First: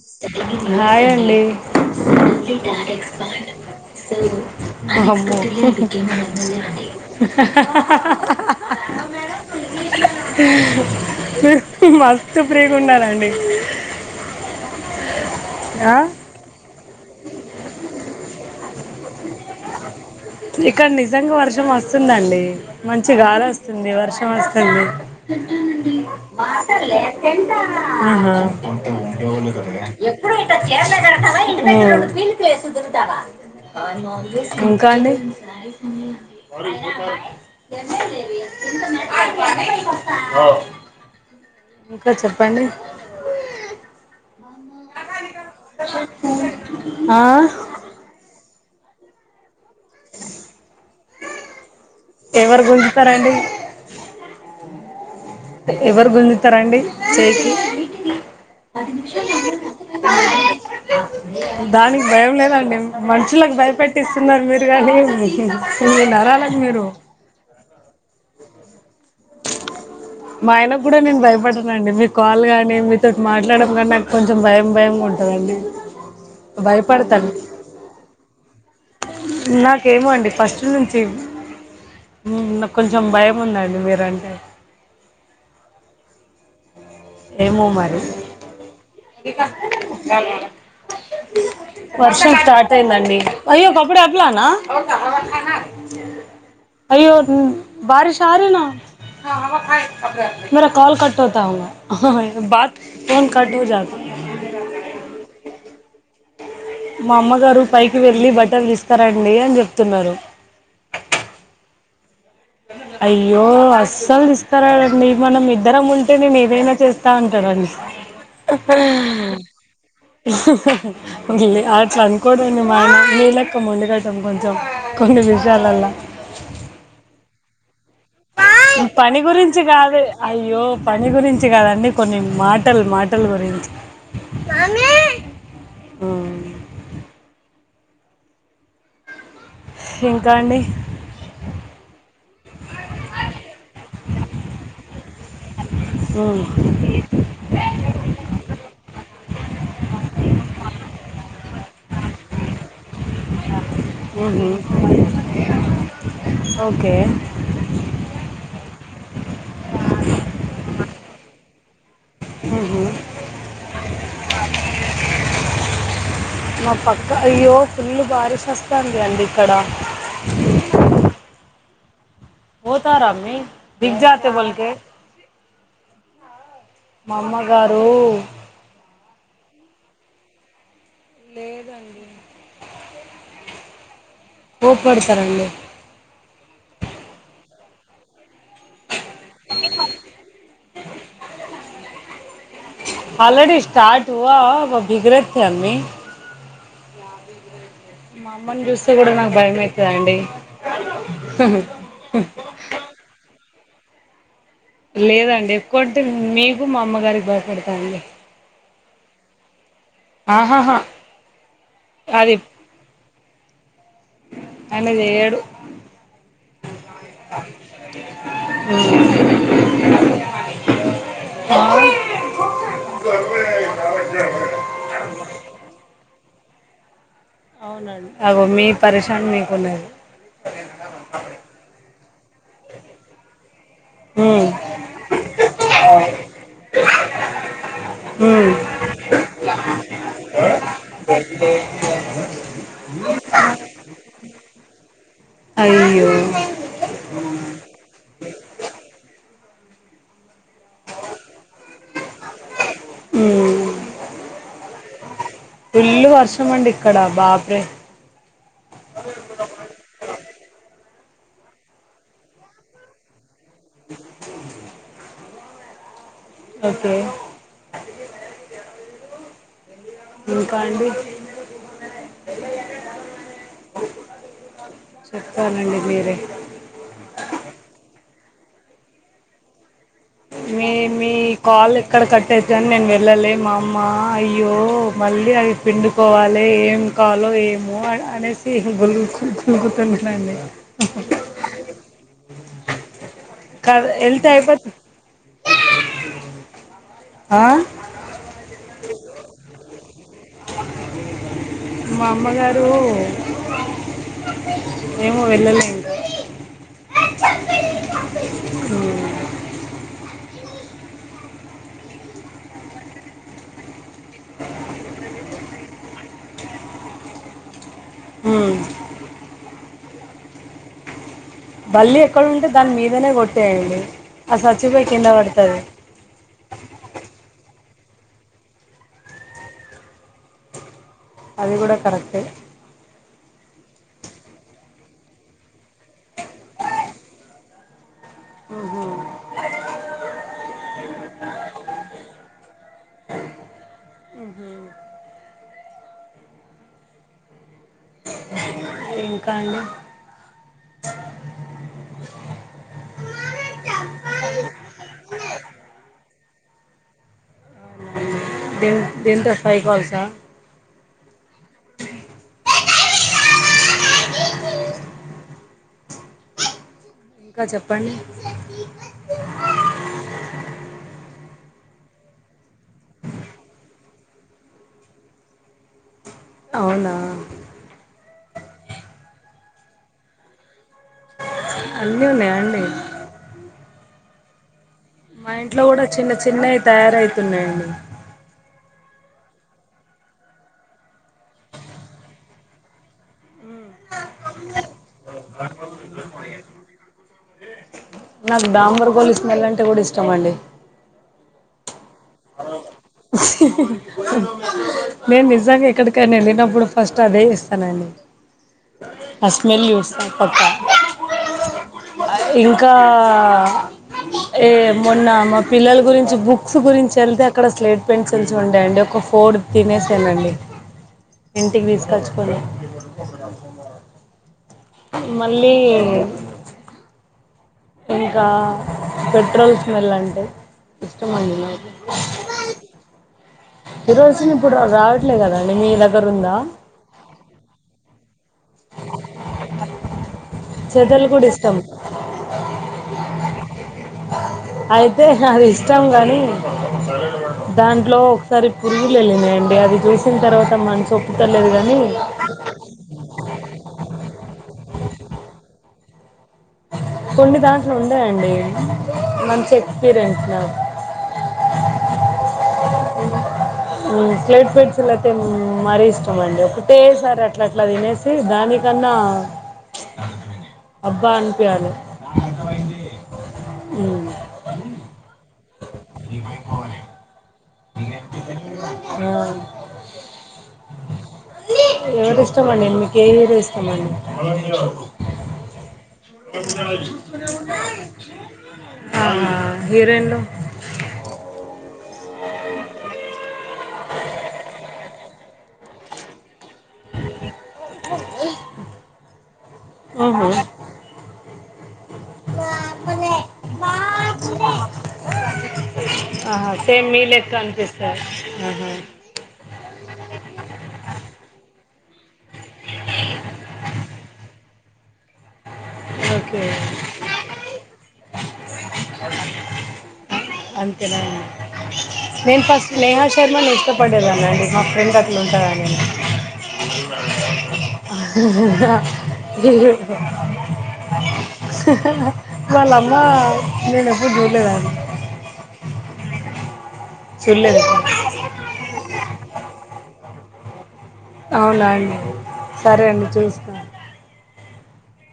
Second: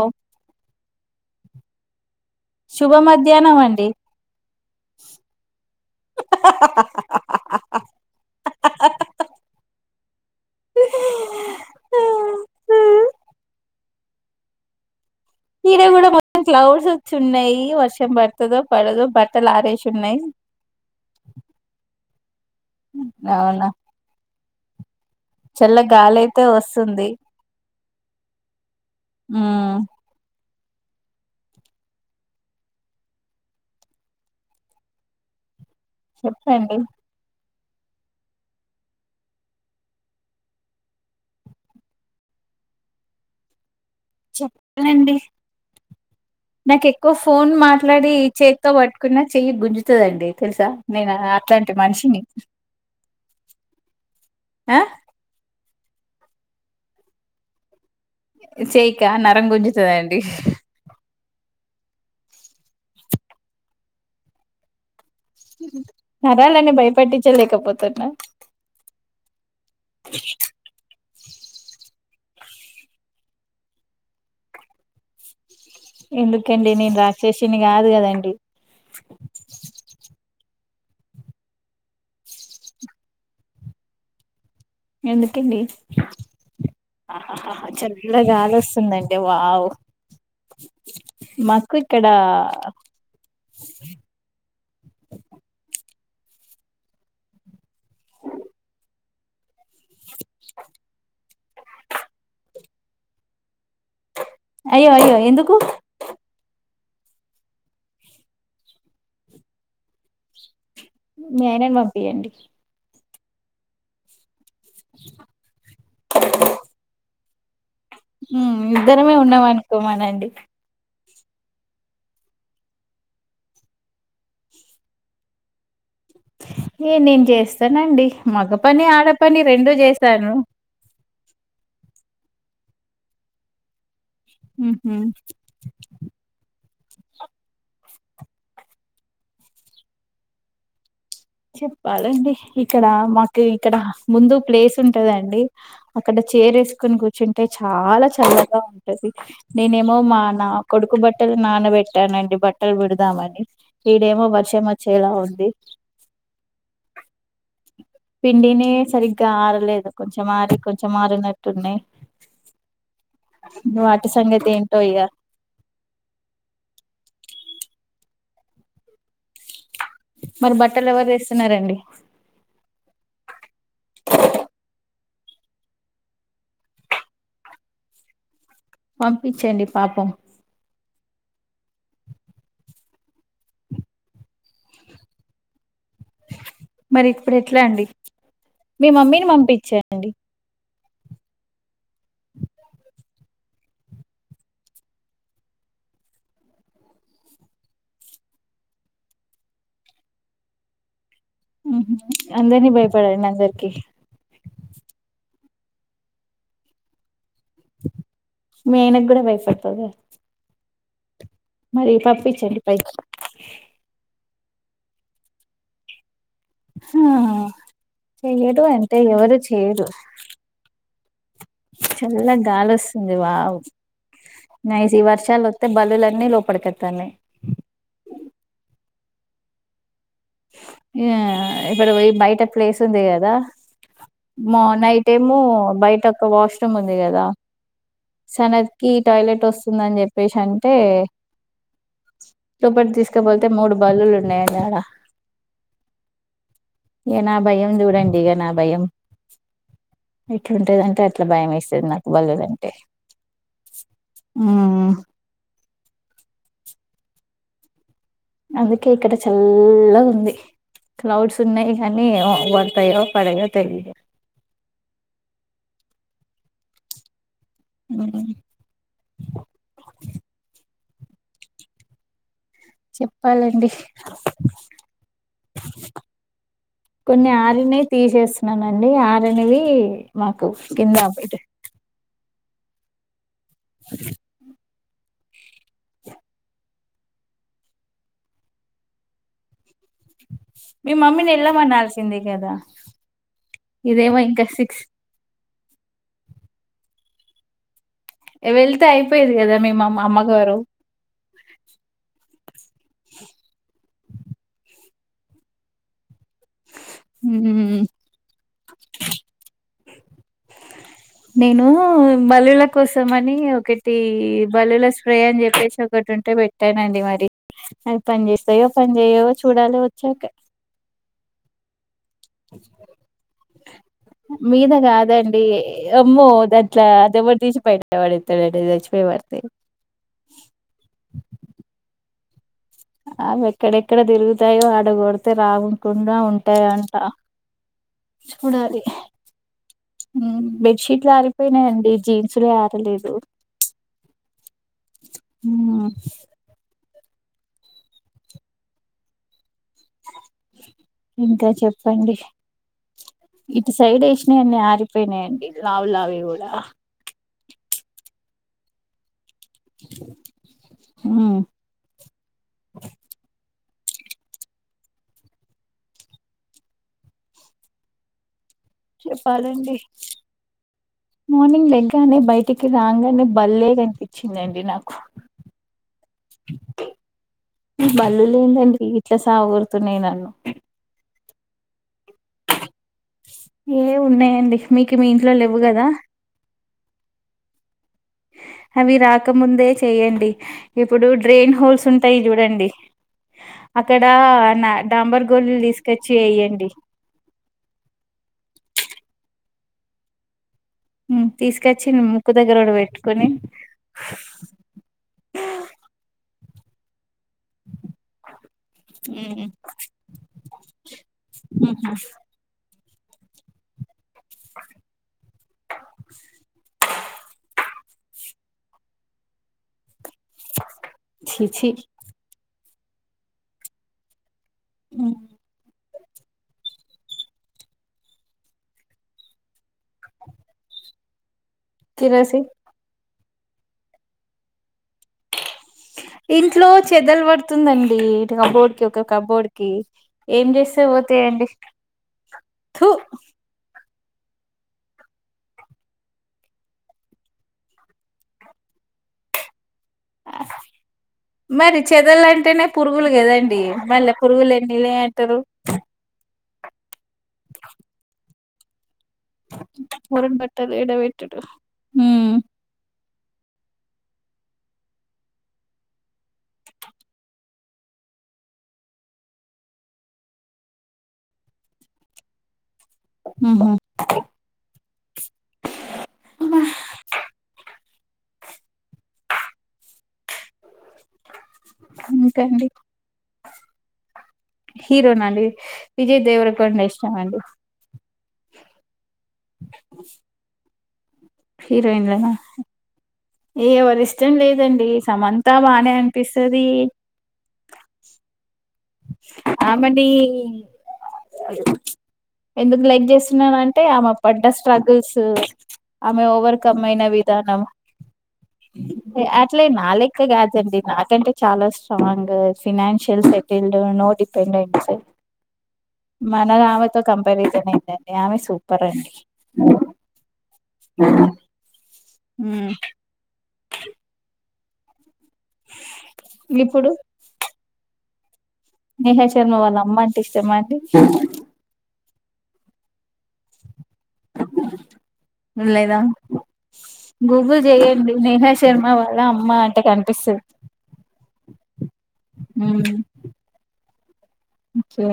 ఓ hi అండి శుభ మధ్యాహ్నం అండి వామ్మో మీరు మస్తు ఫ్రీగా ఉన్నానండి ఈడ ఆ కూడా మొత్తం క్లౌడ్స్ వచ్చి ఉన్నాయి, వర్షం పడుతదో పడదొ బట్టలు ఆరేసి ఉన్నాయి. ఇక్కడ నిజంగ వర్షం వస్తుందండి మంచి గాలి అవునా వస్తుంది వర్షం వస్తుంది. చల్ల గాలి అయితే వస్తుంది ఆహ ఉమ్ మ్ ఇంకా అండి చెప్పండి తెమ్న్నదేవి చి ఇంకా చెప్పండి. చెప్పాలండి, నాకు ఎక్కువ ఆ ఫోన్ మా ట్లాడి చేతితో పట్టుకున్న చెయ్యి గుంజుతుందండి తెలుసా నేను అట్లాం మనిషిని ఎవరు గుంజుతారండి ఆ. ఎవరు గుంజుతరండి చెయికి. పది చేయికా నరం నిమిషాలు గుంజుతదండి [inaudible] దానికి భయం లేదండి. మనుషులకు భయపెట్టిస్తున్నరు మీరు గాని సరేలేండి భయపెట్టిచ్చ లేకపోతున్నా. మా ఆయన కూడా నేను భయపడనండి. మీ కాల్ కానీ మీతోటి మాట్లాడడం కానీ నాకు కొంచెం భయం భయంగా ఉంటదండి. ఎందుకండి నేను రాక్షసిని కాదు కదండి. నాకేమో అండి ఫస్ట్ నుంచి నాకు కొంచెం భయం ఉందండి మీరంటే. ఎందుకండి? ఏమో మరి. చల్లగా గాలోస్తుందండి వావ్ మాకు ఇక్కడ వర్షం స్టార్ట్ అయిందండి. అయ్యో కపుడే అప్లానా. అయ్యో బారిష్ ఆరీనా. మేరా కాల్ కట్ హోతా హుంగా. ఆహా ఆ బాత్ ఫోన్ కట్ హో జా అయ్యో అయ్యో ఎందుకు? మా అమ్మగారు పైకి వెళ్ళి బట్టలు తీసుకరండి అని చెప్తున్నరు. మీ ఆయనని పంపియండి. అయ్యో అస్సలు తీసుకరాడండి మనం ఇద్దరం ఉంటే నేను ఏదైనా చేస్ స్తా అంటడండి. ఇద్దరమే ఉన్నం అనుకోమనండి. అట్లా అనుకోడండి మా ఆయన, నీలెక్క మొండిగటం కొంచెం కొన్ని విషయాలల్లా. ఏ నేను చేస్తనండి. పని గురించి కాదు అయ్యో. పని గురించి కాదండి, కొన్ని మాటలు మాటల గురించి. ఉహ్. ఉమ్. ఇంకా అండి. చెప్పాలండి ఇక్కడ మాకు ఇక్కడ ముందు ప్లేస్ ఉంటందండి. అక్కడ ఉమ్. చేర్ ఎసుకొని కూర్చుంటే చాలా చల్లగా ఉంటది. నేనేమో మా నా కొడుకు బట్టలు నానబెట్టానండి బట్టలు పిండుదాం అని. ఇడేమో ఉహు. వర్షం వచ్చేలా ఉంది. ఓకే. పిండినయే సరిగ్గా ఆరలేదు కొంచెం ఆరి, కొంచెం ఆరనట్టు ఉన్నయి. హ్మ్ వాటి సంగతి ఏంటో ఇగ. మా పక్క అయ్యో ఫుల్ బారిష్ అస్తంది అండి ఇక్కడ. మరి బట్టలు ఎవరు తెస్తున్నరండి? బోత్ఆరా అమ్మీ బిగ్ జాతే బోల్కే. మా అమ్మగారు పంపించండి పాపం. లేదండి. కోప్పడతారండి మరి ఇప్పుడు ఎట్లా అండి మీ మమ్మీని పంపించేయండి ఆల్రెడీ స్టార్ట్ ఉ హ బిగురితేయండి మా అమ్మని చూస్తే కూడా నాకు భయ మవుతుదండి ఉహు అందరినీ భయపడడి అందరికి లేదండి ఎక్కువ అంటే మీకు మా అమ్మగారికి భయపడతానండి మీ ఆయన కూడా భయపడతవ ఆహాహా మరి అది పప్పించండి పైకి ఆయన చేయడు ఆ చెయ్యడు అంతే ఎవరు చెయ్యరు చల్ల గాలి వస్తుంది వావ్ నైస్ ఈ వర్షాలు వతే ఈ బలులన్నీ లోపలికెతన్నాయి అవునండి అగో మీ పరిశన్ మీకు ఉన్నది ఇగ ఇక్కడ బోయి బయట ప్లేస్ ఉంది కదా ఉమ్ మ నైట్ టేమో బయట ఒక వాష్రూమ్ ఉంది కదా ఉమ్ సానక్కి టాయిలెట్ వస్తుందని చెప్పేసి అంటే లోపటి తీసుకపోతే మూడు బల్లులు ఉన్నాయాండీ ఆడ అయ్యో ఇగ నా భయం చూడండి ఇగ నా భయం ఎట్లుంటదంటే అట్లా భయం వేస్తది నాకు బల్లులైన్టే హూ ఉ హ్మ్ ఫుల్లు వర్షం అండి ఇక్కడ బాప్రే అందుకే ఇక్కడ చల్లగా ఉంది క్లౌడ్స్ ఉన్నయి గానీ పడతాయో పడయో తెలియ ఓకే ఉహు ఇంకండి చెప్పాలండి చెప్పాలండి మీరే కొన్ని ఆరినవితీసేస్తున్నానండి ఆరనివి మీ మీ కాలు ఎక్కడ కట్టేయతధనీ నేను వెళ్ళాలి మా అమ్మ అయ్యో మళ్ళీ అవి పిండుకోవాలి ఏం కాలో ఏమో అనేసి గులుగు గలుగుతుట్లాండి మీ మమ్మీని ఎళ్లామనాల్సిందే కదా క ఇదేమో ఇంకా వెళ్తాయిపోత సిక్స్ ఆ వెళ్తే అయిపోయది కదా మీ అమ్మగారు మా అమ్మగారు ఏమో వెళ్ళలేదు ఊ హు ఉమ్. నేను బలుళ కోసం అని ఒకే తి బలుల స్ప్రే అని చెప్పేసి ఒకటి ఉంటే పెట్టానండి మరి అవి పని ఉమ్. చేస్తాయో పని చేయవో చూడాలి వచ్చాక బల్లి ఎక్కడుంటే దాని మీదనే కొట్టేయండి ఆది మీద స్వచ్చిపోయి కింద కాదండి పడుతది అమ్మో దట్లా దవేడు తీసి బయట వాడేతాడు నేను చాచి మరితే అది కూడా కరెక్ట్ ఏ అవి ఎక్కడెక్కడ తిరుగుతాయో ఆడగొడితే రాకుండా ఉంటాయ్ అంట ఉహు. చూడాలి ఉమ్ బెడ్షీట్లు ఆరిపోయినాయండి, జీన్సులు ఆరలేదు. ఉ ఉమ్ ఇంకా అండి? ఇంకా చెప్పండి. ఇటు సైడ్ ఎసినాయియని ఆరిపోయినాయండి లావ్ లావవి కూడా దీన్ దీంతో ఫైవ్ కాల్స్ ఆ ఉమ్ ఇంకా చెప్పండి. చెప్పాలండి మార్నింగ్ లెగ్గానే బయటికి రాగానే బలేగనిపించిందండి నాకు అవునా ఈ బలులు లేందండి, ఇట్లా సవగొడుతున్నాయ్ నన్ను అన్ని ఉన్నాయండీ? ఏ ఉన్నాయండి, మీకు మీ మా ఇంట్లో లేవు కూడా కదా? చిన్న చిన్నవి తయారు అయితున్నాయండి. అవి రాకముందే చెయ్యండి ఇప్పుడు డ్రైన్ హోల్స్ ఉంటాయి చూడండి. అక్కడ నా డాంబర్ గోలీలు తీసుకొచ్చి వేయ్యండి. నాకు డంబర్ గోలీ స్మెల్ అంటే కూడా ఇష్టం అండి. ఉమ్ తీసుకొచ్చి ముక్కు దగ్గర కూడా పెట్ నేను నిజంగా ఎక్కడికైనా వెళ్ళినప్పుడు ఫస్ట్ అదే చెస్ తనండి ఆ స్మెల్ చూస్తా పక్క ఇంకా ఏ మొన్న మా పిల్లలు గురించి బుక్స్ గురించి వెళ్తే అక్కడ స్లేట్ పెన్సిల్స్ ఉండేండి, ఒక ఫోర్ తినేసాను అండి. ఛీ ఇంటికి ఛీ తీసుకొచ్చుకని మళ్ళీ ఇంకా పెట్రోల్ స్మెల్ అంటే ఇష్టం అండి నాకు తినేసి కిరోసిన్ ఇప్పుడు రావట్లేదు కదండి, మీ దగ్గర ఉందా? లో చెదల్ వట్ తుందండి ఇ కబోర్డ్ కి ఒక కబోర్డ్ కి, ఏం చేస్తే చేతలు కూడా పోతాయండి? ఇష్టం తు అయితే అది ఇష్టం గాని దాంట్లో ఒకసారి పురుగులు వెళ్ళినాయండి, అది చూసిన తర్వాత మనసొప్పుతలేదు గాని మరి చెదలు అంటేనే పురుగులు కదండి మళ్ళ పురుగులు ఎల్లినయ్ అంటారు. కొన్ని దాంట్లు ఉండయండి. పొలం పాటలు ఎడా పెట్టుడు? ఉమ్ ఉమ్ స్లేట్ పెన్సిల్స్ అయితే మరీ ఇష్టం అండి. ఒకటే సారి అట్లా అట్లా తినేస్ చే దానికన్నా అబ్బా అనిపియాలి. ఉహు ఉమ్ ఏమైందో మరి నేనేం తినలే ఆ [inaudible] ఎవరి ఇంకండి ఇష్టమండి మీకు ఏ హీరో ఇష్టమండి హీరోన అండి విజయ్ దేవర కొండ ఇష్టం అండి ఆహా హీరోయిన్లు హీరోయిన్లను ఎవరిష్టం లేదండి సమంతా బానే అనిపిస్తది ఇంకా అండి ఆమని ఎందుకు లైక్ చేస్తున్నానంటే ఆమె పడ్డ స్ట్రగుల్స్ అమె ఓవర్కమ్ అయినా విధానం ఆహ అట్ల నా లెక్క కాదండి నాకంటే చాలా స్ట్రాంగ్ ఫినాన్షియల్స్ ఇల్ నో డిపెండ్ ఓకే మన ఆమెతో కంపారిజన్ ఏంటండీ ఆమె సూపర్ అండి అంతేనా అండి నేను ఫస్ట్ నేహా శర్మను ఇష్టపడేదాన అండి మా ఫ్రెండ్ అట్లా ఉంటాదని ఇప్పుడు ఉ ఉ హా నేహా శర్మ వాళ్ళ అమ్మ అంటే ఇష్టమా అండి వాళ్ళమ్మ నేను ఎప్పుడు చూడలేదడీ చూడలేదా చూడలేదు గూగుల్ చెయండి నేహా శర్మ వాళ్ళ అమ్మ అంటే కనిపిస్తుంది అవునా అండి సరే అండి చూస్తాను ఓకే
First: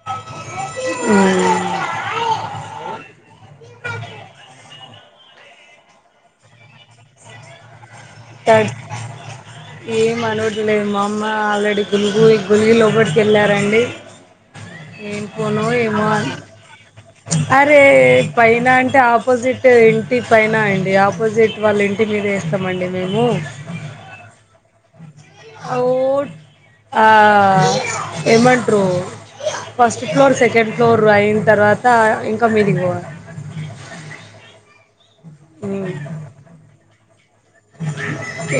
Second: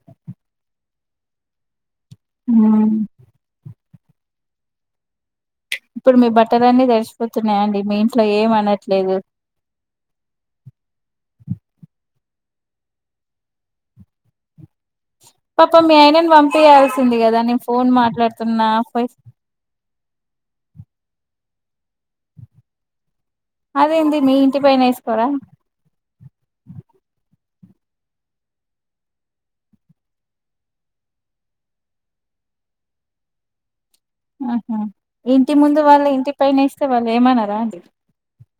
ఆ హ ఇప్పుడు మీ బట్టలన్నీ తెడిచిపోతున్నాయండి మీ ఇంట్లో ఏం థ్యాంక్స్ అనట్లేదు ఏం అనట్లేదు మా అమ్మ ఆల్రెడీ గులిగి గులిగి లోపటి కి వెళ్ళారండి ఏం ఉ పోనో పాప మీ ఏమో ఆయనని అని పంపయాల్సింది కదా నేను అరే ఫోన్ మాట్లాడుతున్నా పైన అంటే అప్పటికి ఆపోజిట్ ఇంటి పైన అండి ఆపోజిట్ వాళ్ళ ఇంటి మీద వేస్తామండి మేము అదేంది మీ ఇంటి పైన వేసుకోరా ఫ్లూట్ ఆ ఏమంట్రు ఫస్ట్ ఫ్లోర్ సెకండ్ ఫ్లోర్ అయిన తర్వాత ఇంకా మీది పోవాలే ఆహా ఇంటి ముందు ఉమ్. వాళ్ళ ఇంటి పైన వేస్తే వాళ్ళు ఏమన్నారా అండి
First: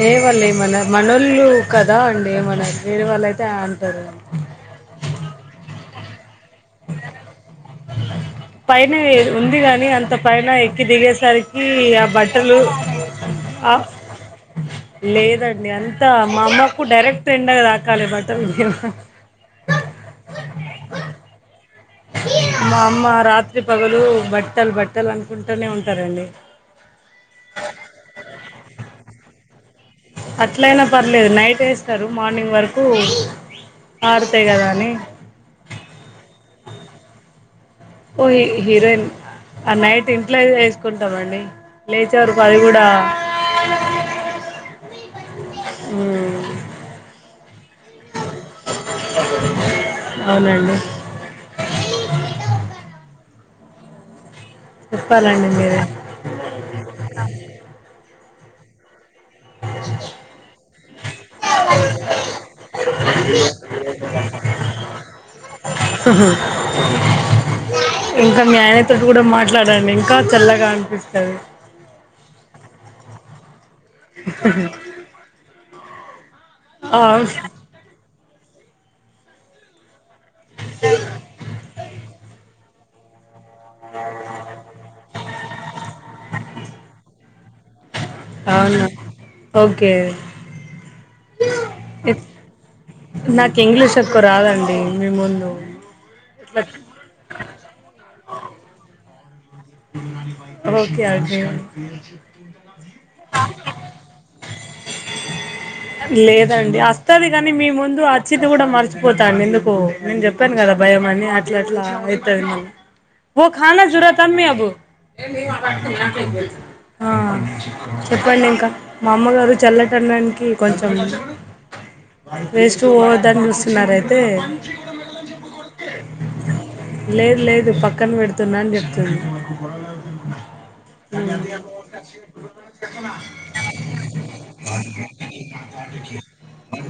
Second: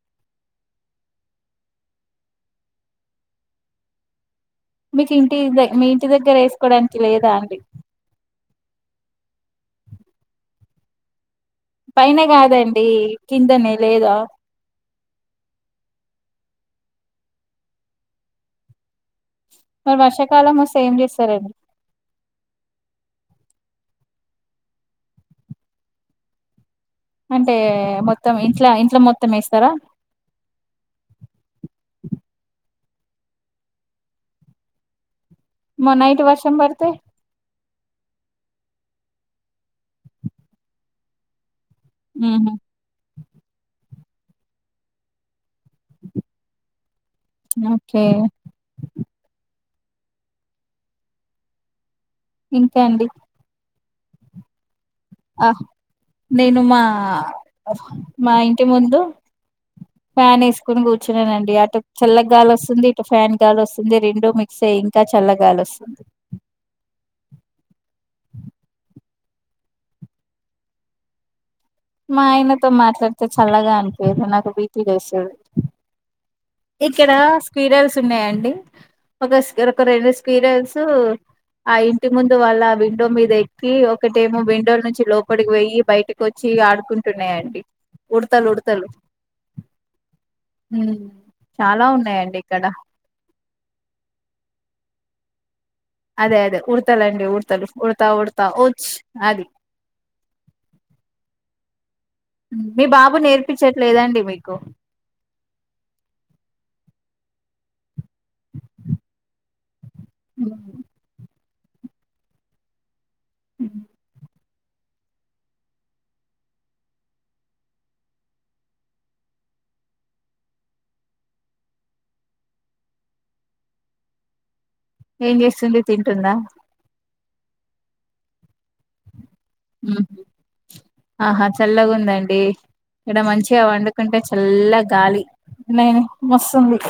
ఏ వాళ్ళు ఏమన్నారు మనళ్ళు కదా అండి ఏమన్నారు వేరే వాళ్ళ అయితే అంటారు మీకు ఇంటి మీ ఇంటి దగ్గర వేసుకోవడానికి లేదా అండి పైన ఉంది గాని అంత పైన ఎక్కి దిగేసరికి ఈ ఆ పైన బట్టలు కాదండి ఆ కిందనే లేదా లేదండి అంతా మా అమ్మకు డైరెక్ట్ ఎండ తాకాలి అన్నమాట మరి వర్షాకాలం వస్తే ఏం చేస్తారండి మా అమ్మ రాత్రి పగలు బట్టలు బట్టలు అనుకుంటూనే ఉంటారండి అంటే మొత్తం ఇంట్ల ఇంట్లో మొత్తం వేస్తరా? అట్లైనా పర్లేదు నైట్ వేస్తరు మార్నింగ్ వరకు ఆరుతాయ్ కదా అని మో నైట్ వర్షం పడ్తే ఓ హీరోయిన్ ఆ నైట్ ఇంట్లో వేస్కుంటామండి లేచారు ఊహు అది కూడా ఓకే అవునండి ఇంకా అండి? ఆ చెప్పాలండి మీరే? నేను మా మా ఇంటి ముందు అ ఫ్యాన్ వేస్కొని కూర్చున్నానండి అటు చల్లగా గాలి వస్తుంది ఇటు ఫ్యాన్ గాలి వస్తుంది రెండు మిక్ సే ఇంకా చల్లగాలి వస్తుంది ఇంకా మీ ఆయనతోటి కూడా మాట్లాడండి ఇంకా చల్లగా అనిపిస్తది మా ఆయనతో మాట్లాడితే చల్లగా అనిపీయదు నాకు బీపి లేస్సది ఇక్కడ అవును స్క్వీరల్స్ ఉన్నాయాండి ఒక స్క్ ఒక రెం స్ కీరల్స్ ఆ ఇంటి ముందు వాళ్ళ విండో మీద ఎక్ క్కి ఒకటేమో విండో నుంచి లోపలికి పొయ్యి బయటకి వచ్చి ఆడుకుంటున్నాయండి ఉడతలు అవునా ఉడతలు ఓకే హ్ము్ చాలా ఉన్నాయండి ఇక్కడ నాకు ఇంగ్లీష్ ఎక్కు రాదండి మీ ముందు అదే అదే ఇట్లా. ఉడతలండి ఉడతలు ఉడతా ఉడతా ఊచ్ అది ఓకే అగే మీ బాబు నేర్పించట్లేదా అండి మీకు? లేదండి అస్తది కానీ మీ ముందు అచ్చిద్ది కూడా మర్చిపోతాండి ఎందుకో? నేను జెప్పాను కదా భయం అని అట్లా అట్లా అయితది మల్ ఓ ఖానా జురతామ్మి ఆ చెప్పండి ఇంకా? మా అమ్మగారు చల్లదనానికి కొంచెం వేస్ట్ పోవద్దని చూస్తున్నారైతే ఏం చేస్తుంది తింటుందా? లేదు లేదు పక్కన పెడుతున్నా అని చెప్తుంది ఊహు ఆహా చల్లగా ఉందండి ఇక్కడ మంచి చిగా వండుకుంటే చల్ల గాలి నేను మస్తుంది